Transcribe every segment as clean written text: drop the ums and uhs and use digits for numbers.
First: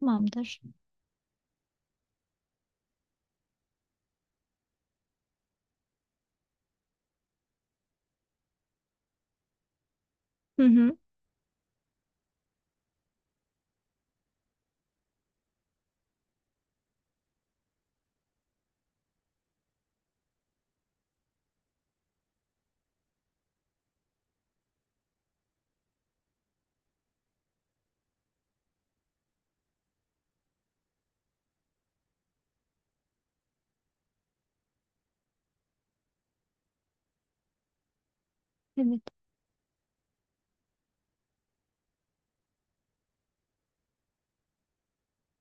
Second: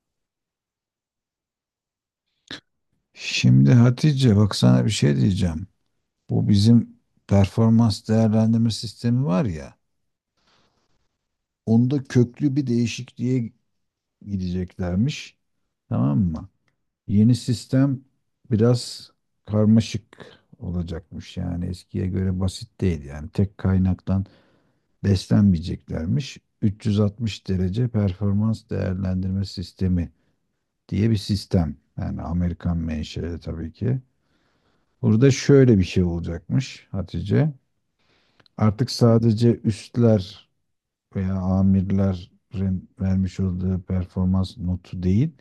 Tamamdır. Şimdi Hatice bak sana bir şey diyeceğim. Bu bizim performans değerlendirme sistemi var ya. Hı hı. Onda köklü bir değişikliğe gideceklermiş. Tamam mı? Yeni sistem biraz karmaşık olacakmış. Yani eskiye göre basit değil. Yani tek kaynaktan beslenmeyeceklermiş. 360 derece performans değerlendirme sistemi diye bir sistem. Yani Amerikan menşeli tabii ki. Burada şöyle bir şey olacakmış Hatice. Artık Evet. sadece üstler veya amirlerin vermiş olduğu performans notu değil,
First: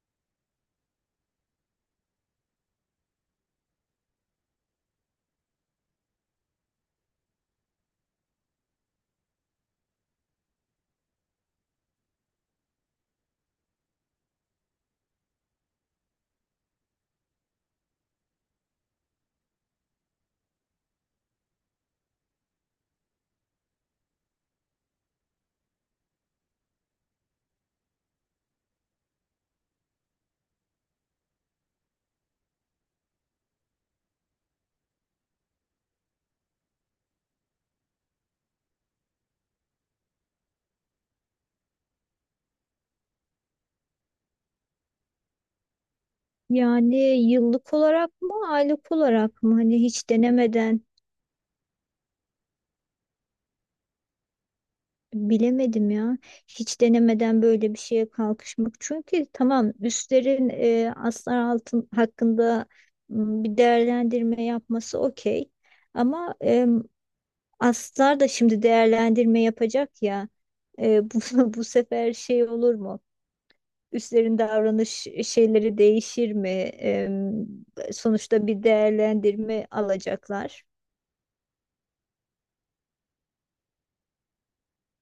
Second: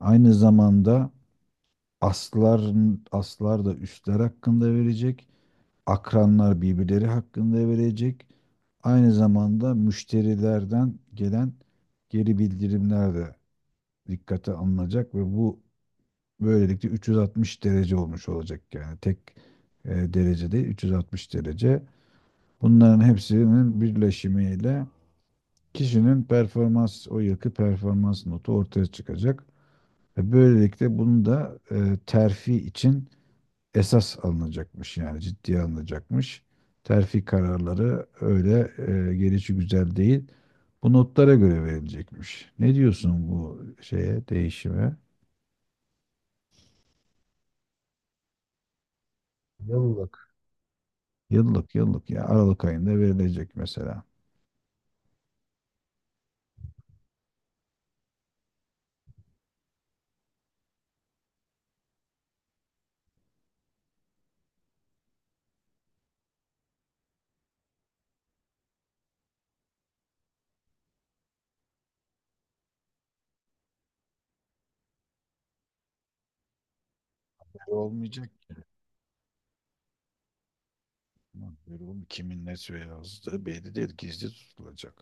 aynı zamanda aslar, aslar da üstler hakkında verecek, akranlar birbirleri hakkında verecek. Aynı zamanda müşterilerden gelen geri bildirimler de dikkate alınacak ve bu böylelikle 360 derece olmuş olacak, yani tek derece değil 360 derece. Bunların hepsinin birleşimiyle kişinin performans, o yılki performans notu ortaya çıkacak. Ve böylelikle bunu da terfi için esas alınacakmış, yani ciddiye alınacakmış. Terfi kararları öyle gelişi güzel değil. Bu notlara göre verilecekmiş. Ne diyorsun bu şeye, değişime? Yani yıllık olarak mı, aylık olarak mı? Hani hiç Yıllık. denemeden Yıllık yıllık ya Aralık ayında verilecek mesela. bilemedim ya. Hiç denemeden böyle bir şeye kalkışmak. Çünkü tamam üstlerin aslar altın hakkında bir değerlendirme yapması okey. Ama aslar da şimdi değerlendirme yapacak ya. Bu sefer şey olur mu? Üstlerin davranış şeyleri değişir mi? Olmayacak Sonuçta bir değerlendirme alacaklar. mı? Böyle olmuyor. Kimin ne yazdığı belli değil. Gizli tutulacak.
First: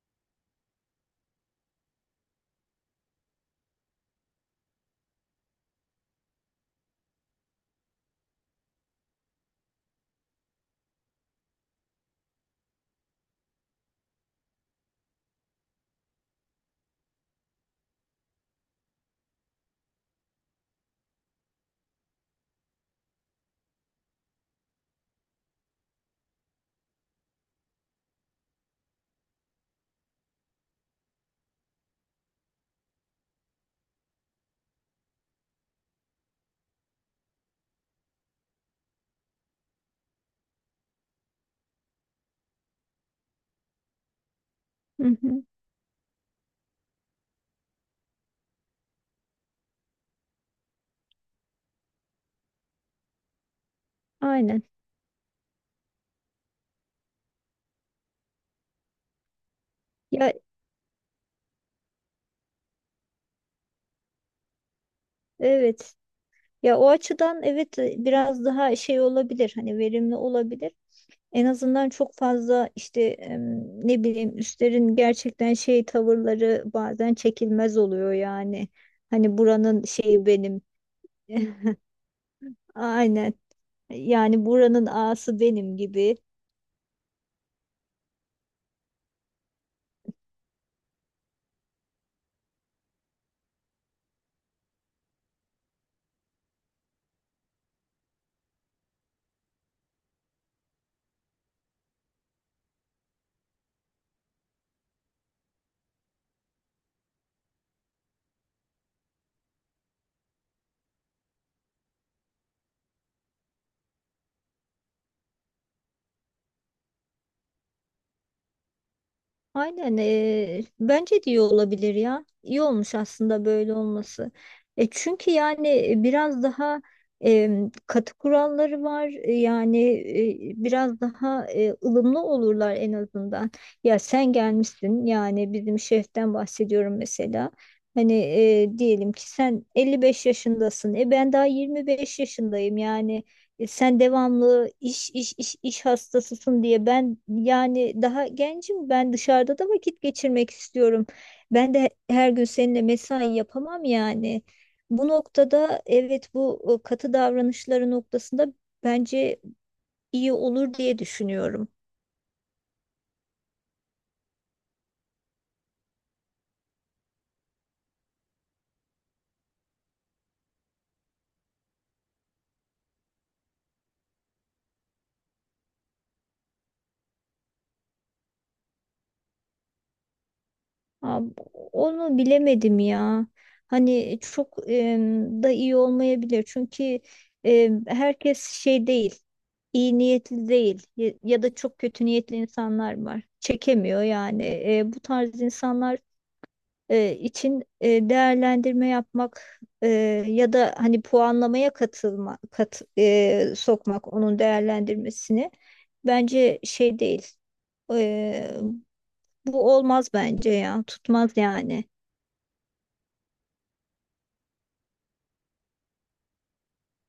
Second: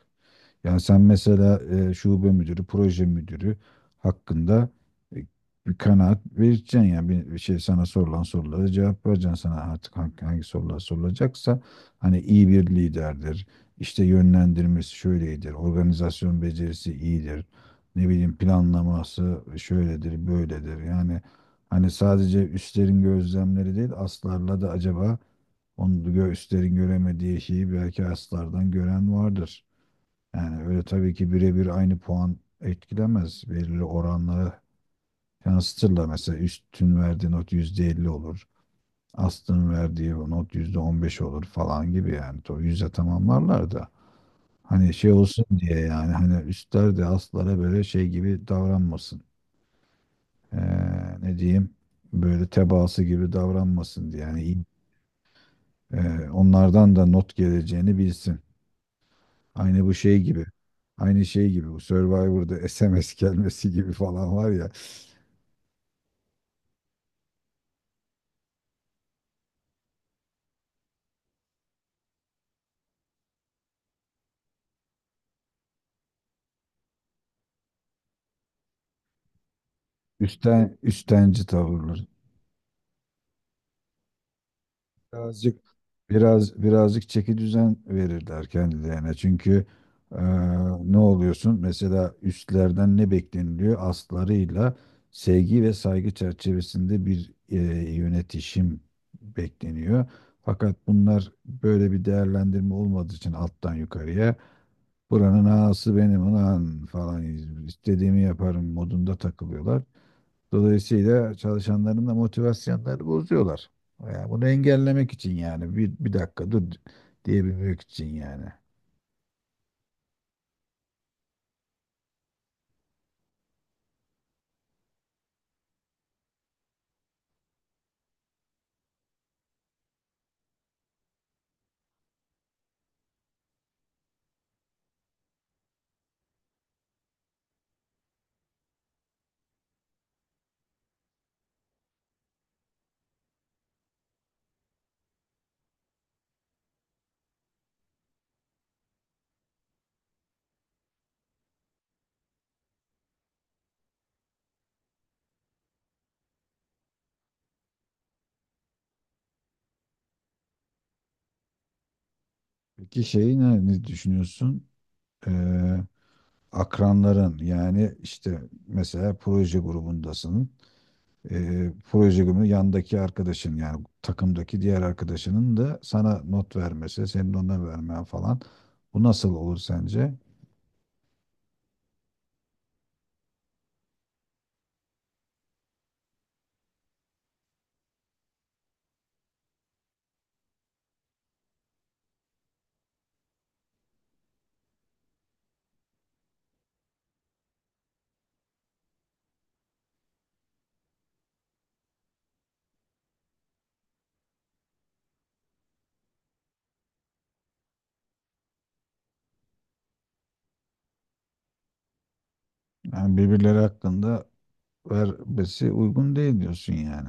Yani sen mesela şube müdürü, proje müdürü hakkında e, bir kanaat vereceksin, yani bir şey, sana sorulan sorulara cevap vereceksin. Sana artık hangi sorular sorulacaksa hani iyi bir liderdir, işte yönlendirmesi şöyledir, organizasyon becerisi iyidir, ne bileyim planlaması şöyledir, böyledir. Yani hani sadece üstlerin gözlemleri değil, aslarla da acaba üstlerin göremediği şeyi belki aslardan gören vardır. Yani öyle tabii ki birebir aynı puan etkilemez. Belirli oranlara yansıtırlar. Mesela üstün verdiği not %50 olur. Astın verdiği not %15 olur falan gibi yani. O yüzde tamamlarlar da. Hani Hı şey hı, olsun diye, yani hani üstler de astlara böyle şey gibi davranmasın. Ee, ne diyeyim, böyle tebaası gibi davranmasın diye. Yani aynen. Onlardan da not geleceğini bilsin. Aynı bu şey Ya gibi. Aynı şey gibi bu Survivor'da SMS gelmesi gibi falan var ya. evet. Ya o açıdan evet biraz daha şey olabilir. Hani verimli olabilir. En azından çok fazla işte ne bileyim üstlerin gerçekten şey tavırları bazen çekilmez oluyor yani. Hani buranın şeyi benim. Üstten üstenci tavırlar. Aynen. Yani buranın ağası Birazcık benim gibi. birazcık çeki düzen verirler kendilerine. Çünkü e, ne oluyorsun? Mesela üstlerden ne bekleniliyor? Aslarıyla sevgi ve saygı çerçevesinde bir yönetişim bekleniyor. Fakat bunlar böyle bir değerlendirme olmadığı için alttan yukarıya buranın ağası benim ulan falan istediğimi yaparım modunda takılıyorlar. Dolayısıyla çalışanların da motivasyonları bozuyorlar. Yani bunu engellemek için, yani bir dakika dur diyebilmek için yani. Aynen, bence de iyi olabilir ya. İyi olmuş aslında böyle olması. Çünkü yani biraz daha katı kuralları var. Yani biraz daha ılımlı olurlar en azından. Ya sen gelmişsin yani bizim şeften bahsediyorum mesela. Hani diyelim ki sen 55 yaşındasın. E ben daha 25 yaşındayım yani. Sen devamlı iş hastasısın diye ben yani daha gencim, ben dışarıda da vakit geçirmek istiyorum. Ben de her gün seninle mesai yapamam yani. Bu noktada evet bu katı davranışları noktasında bence iyi olur diye düşünüyorum. Peki şeyi ne düşünüyorsun? Ee, akranların, yani işte mesela proje grubundasın. Proje günü yandaki arkadaşın, yani takımdaki diğer arkadaşının da sana not vermesi, senin ona vermen falan. Bu nasıl olur sence? Ha, onu bilemedim ya. Hani çok da iyi olmayabilir. Çünkü herkes şey değil, iyi niyetli değil ya, ya da çok kötü niyetli insanlar var. Çekemiyor yani. Bu tarz insanlar için değerlendirme yapmak ya da hani puanlamaya katılma, sokmak onun değerlendirmesini bence şey değil. E, bu olmaz bence ya. Tutmaz yani. Yani birbirleri hakkında vermesi uygun değil diyorsun yani.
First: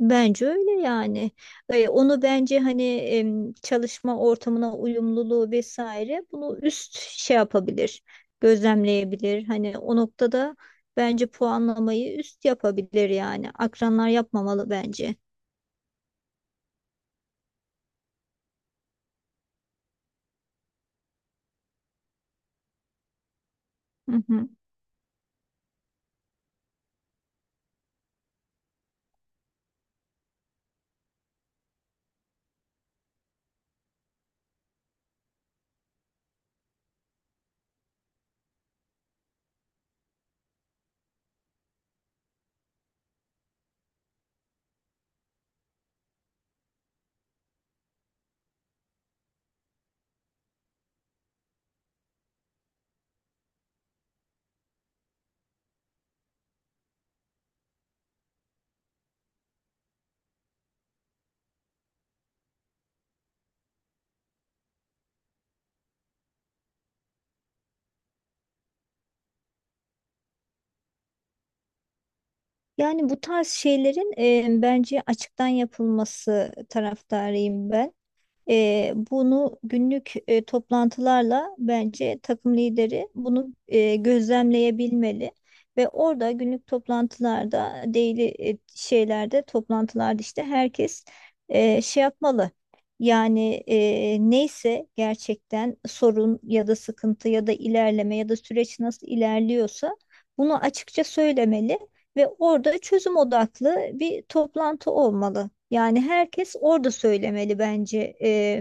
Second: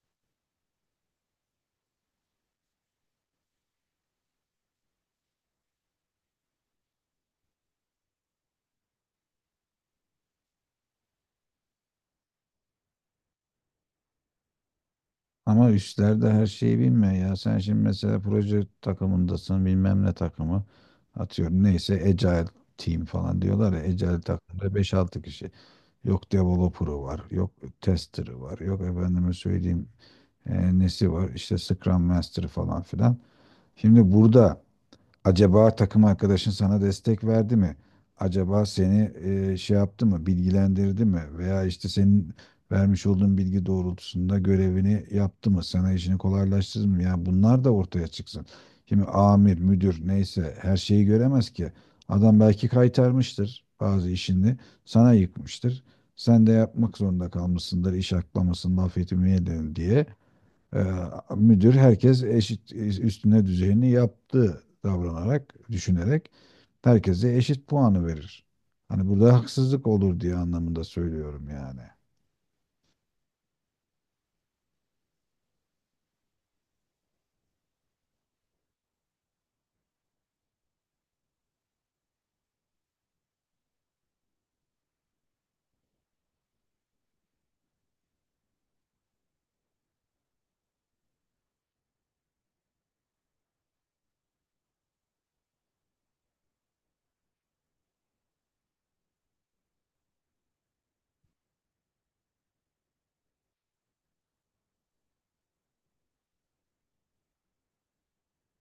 Bence öyle yani. Onu bence hani çalışma ortamına uyumluluğu vesaire bunu üst şey yapabilir, gözlemleyebilir. Hani o noktada bence puanlamayı üst yapabilir yani. Akranlar yapmamalı bence. Ama üstler de her şeyi bilmiyor ya. Sen şimdi mesela proje takımındasın, bilmem ne takımı. Atıyorum neyse Agile team falan diyorlar ya. Agile Hı hı. takımda beş altı kişi. Yok developer'ı var. Yok tester'ı var. Yok efendime söyleyeyim nesi var. İşte Scrum Master falan filan. Şimdi burada acaba takım arkadaşın sana destek verdi mi? Acaba seni şey yaptı mı, bilgilendirdi mi? Veya işte senin vermiş olduğun bilgi doğrultusunda görevini yaptı mı? Sana işini kolaylaştırdı mı? Yani bunlar da ortaya çıksın. Şimdi amir, müdür neyse her şeyi göremez ki. Adam belki kaytarmıştır bazı işini, sana yıkmıştır. Sen de yapmak zorunda kalmışsındır, iş aklamasın, laf etmeyelim diye. Ee, müdür, herkes eşit üstüne düzeyini yaptı davranarak, düşünerek herkese eşit puanı verir. Hani burada haksızlık olur diye anlamında söylüyorum yani. Yani bu tarz şeylerin bence açıktan yapılması taraftarıyım ben. Bunu günlük toplantılarla bence takım lideri bunu gözlemleyebilmeli ve orada günlük toplantılarda daily şeylerde toplantılarda işte herkes şey yapmalı. Yani neyse gerçekten sorun ya da sıkıntı ya da ilerleme ya da süreç nasıl ilerliyorsa bunu açıkça söylemeli ve orada çözüm odaklı bir toplantı olmalı. Yani herkes orada söylemeli bence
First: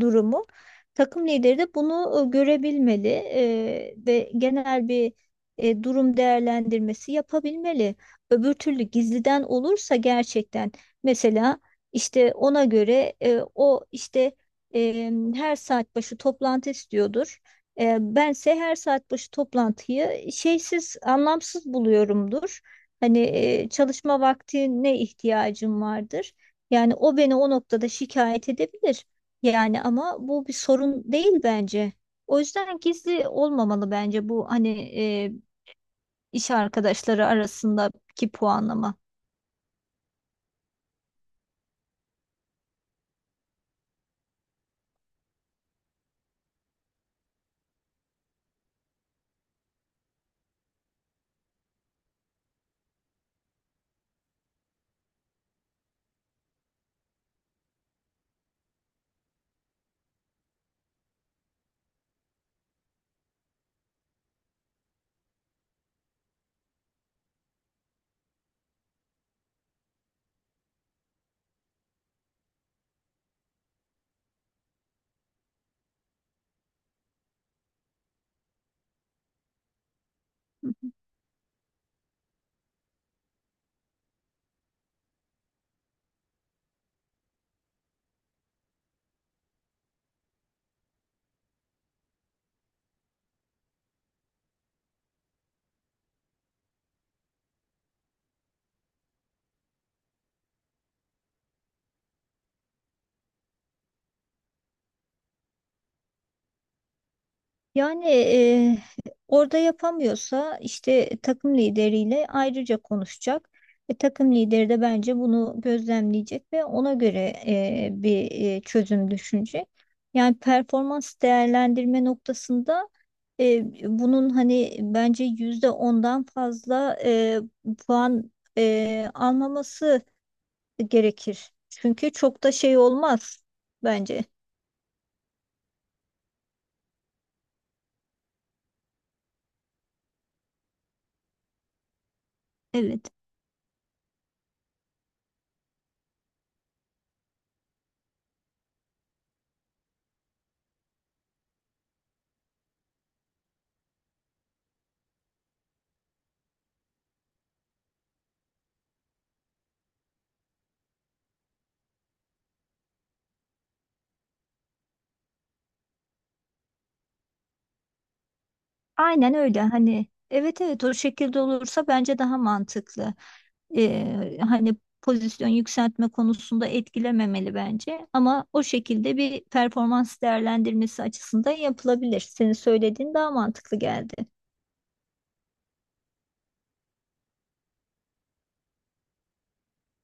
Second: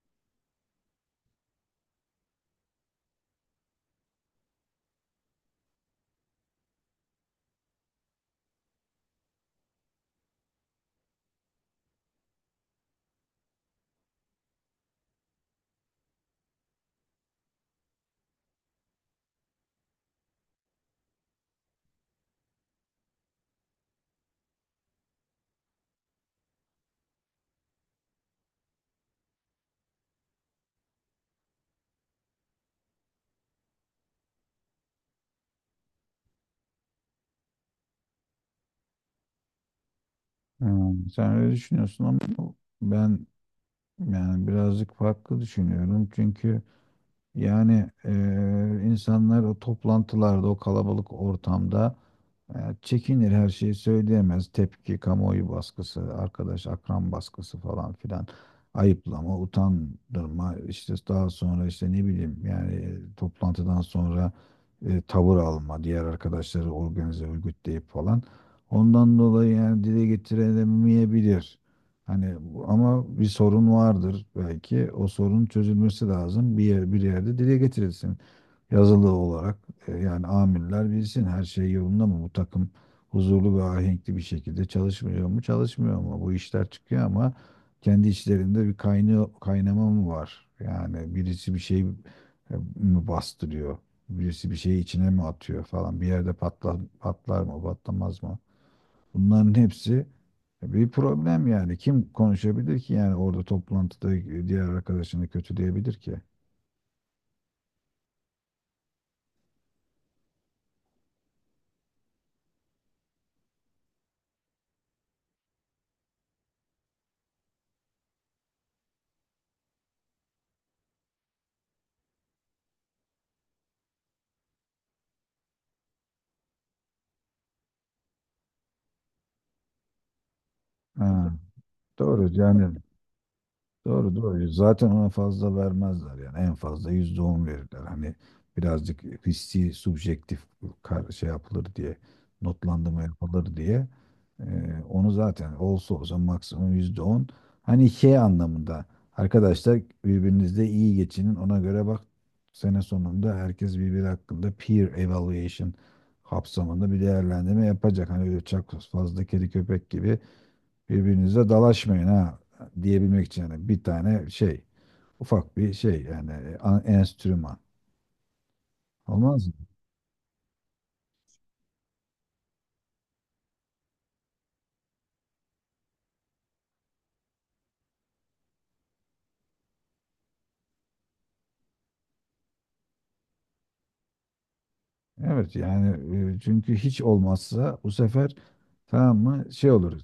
durumu. Takım lideri de bunu görebilmeli ve genel bir durum değerlendirmesi yapabilmeli. Öbür türlü gizliden olursa gerçekten mesela işte ona göre o işte her saat başı toplantı istiyordur. Bense her saat başı toplantıyı şeysiz, anlamsız buluyorumdur. Hani çalışma vaktine ihtiyacım vardır. Yani o beni o noktada şikayet edebilir. Yani ama bu bir sorun değil bence. O yüzden gizli olmamalı bence bu hani e, iş arkadaşları arasındaki puanlama. Sen öyle düşünüyorsun ama ben yani birazcık farklı düşünüyorum. Çünkü yani insanlar o toplantılarda, o kalabalık ortamda yani çekinir, her şeyi söyleyemez. Tepki, kamuoyu baskısı, arkadaş, akran baskısı falan filan. Ayıplama, utandırma, işte daha sonra işte ne bileyim yani toplantıdan sonra tavır alma, diğer arkadaşları organize, örgütleyip falan. Ondan dolayı yani dile getiremeyebilir. Hani ama bir sorun vardır belki. O sorun çözülmesi lazım. Bir yerde dile getirilsin, yazılı olarak. Yani amirler bilsin her şey yolunda mı, bu takım huzurlu ve ahenkli bir şekilde çalışmıyor mu çalışmıyor mu, bu işler çıkıyor ama kendi içlerinde bir kaynıyor, kaynama mı var, yani birisi bir şey mi bastırıyor, birisi bir şeyi içine mi atıyor falan, bir yerde patlar, patlar mı patlamaz mı, bunların hepsi bir problem. Yani kim konuşabilir ki, yani orada toplantıda diğer arkadaşını kötüleyebilir ki? Yani, orada yapamıyorsa işte takım lideriyle ayrıca konuşacak. Ve takım lideri de bence bunu gözlemleyecek ve ona göre bir çözüm düşünecek. Yani performans değerlendirme noktasında bunun hani bence %10'dan fazla puan almaması Ha, gerekir. Çünkü doğru çok da yani. şey olmaz Doğru bence. doğru. Zaten ona fazla vermezler yani. En fazla %10 verirler. Hani birazcık hissi, subjektif şey yapılır diye, notlandırma Evet. yapılır diye. Onu zaten olsa olsa maksimum %10. Hani şey anlamında arkadaşlar birbirinizle iyi geçinin. Ona göre bak, sene sonunda herkes birbiri hakkında peer evaluation kapsamında bir değerlendirme yapacak. Hani öyle çok fazla kedi köpek gibi birbirinize dalaşmayın ha diyebilmek için, yani bir tane şey, ufak bir şey, yani enstrüman. Aynen Olmaz mı? öyle, hani evet evet o şekilde olursa bence daha mantıklı. Hani pozisyon yükseltme konusunda etkilememeli bence, ama o şekilde bir performans değerlendirmesi açısından yapılabilir. Senin söylediğin daha mantıklı geldi. Evet yani çünkü hiç olmazsa bu sefer tamam mı şey olur,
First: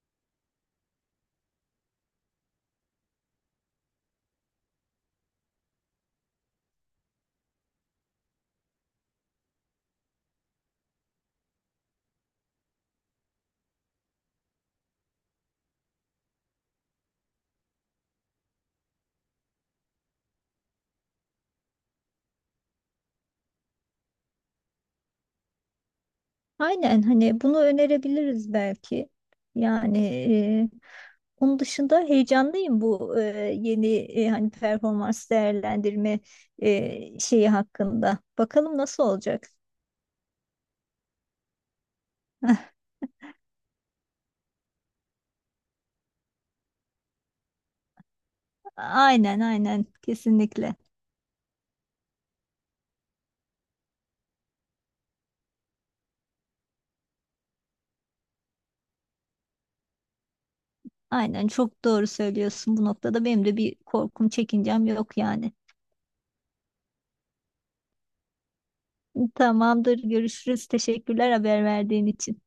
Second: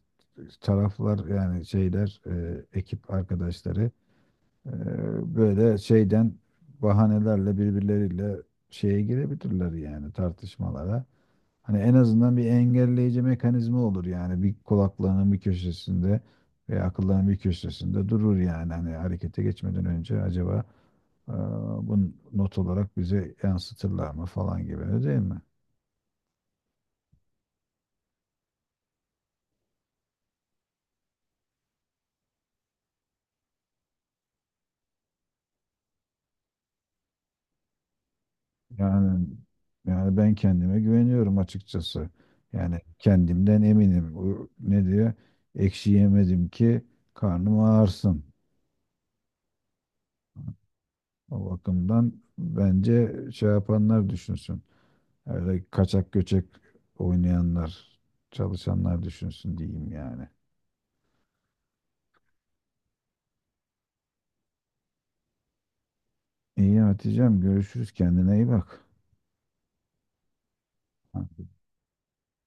taraflar yani şeyler, ekip arkadaşları e, böyle şeyden bahanelerle birbirleriyle şeye girebilirler yani tartışmalara. Hani en azından bir engelleyici mekanizma olur, yani bir kulaklarının bir köşesinde veya akıllarının bir köşesinde durur. Yani hani harekete geçmeden önce acaba e, bunu not olarak bize yansıtırlar mı falan gibi, öyle değil mi? Aynen, hani bunu önerebiliriz belki. Yani onun dışında heyecanlıyım bu yeni hani performans değerlendirme şeyi hakkında. Bakalım nasıl Yani olacak. yani ben kendime güveniyorum açıkçası. Yani kendimden eminim. O ne diyor? Ekşi yemedim ki karnım ağırsın. Aynen aynen, kesinlikle. O bakımdan bence şey yapanlar düşünsün. Öyle kaçak göçek oynayanlar, çalışanlar düşünsün diyeyim yani. Aynen, çok doğru söylüyorsun bu noktada. Benim de bir korkum, çekincem yok yani. İyi Hatice'm, görüşürüz, kendine iyi bak. Tamamdır, görüşürüz. Teşekkürler haber verdiğin için.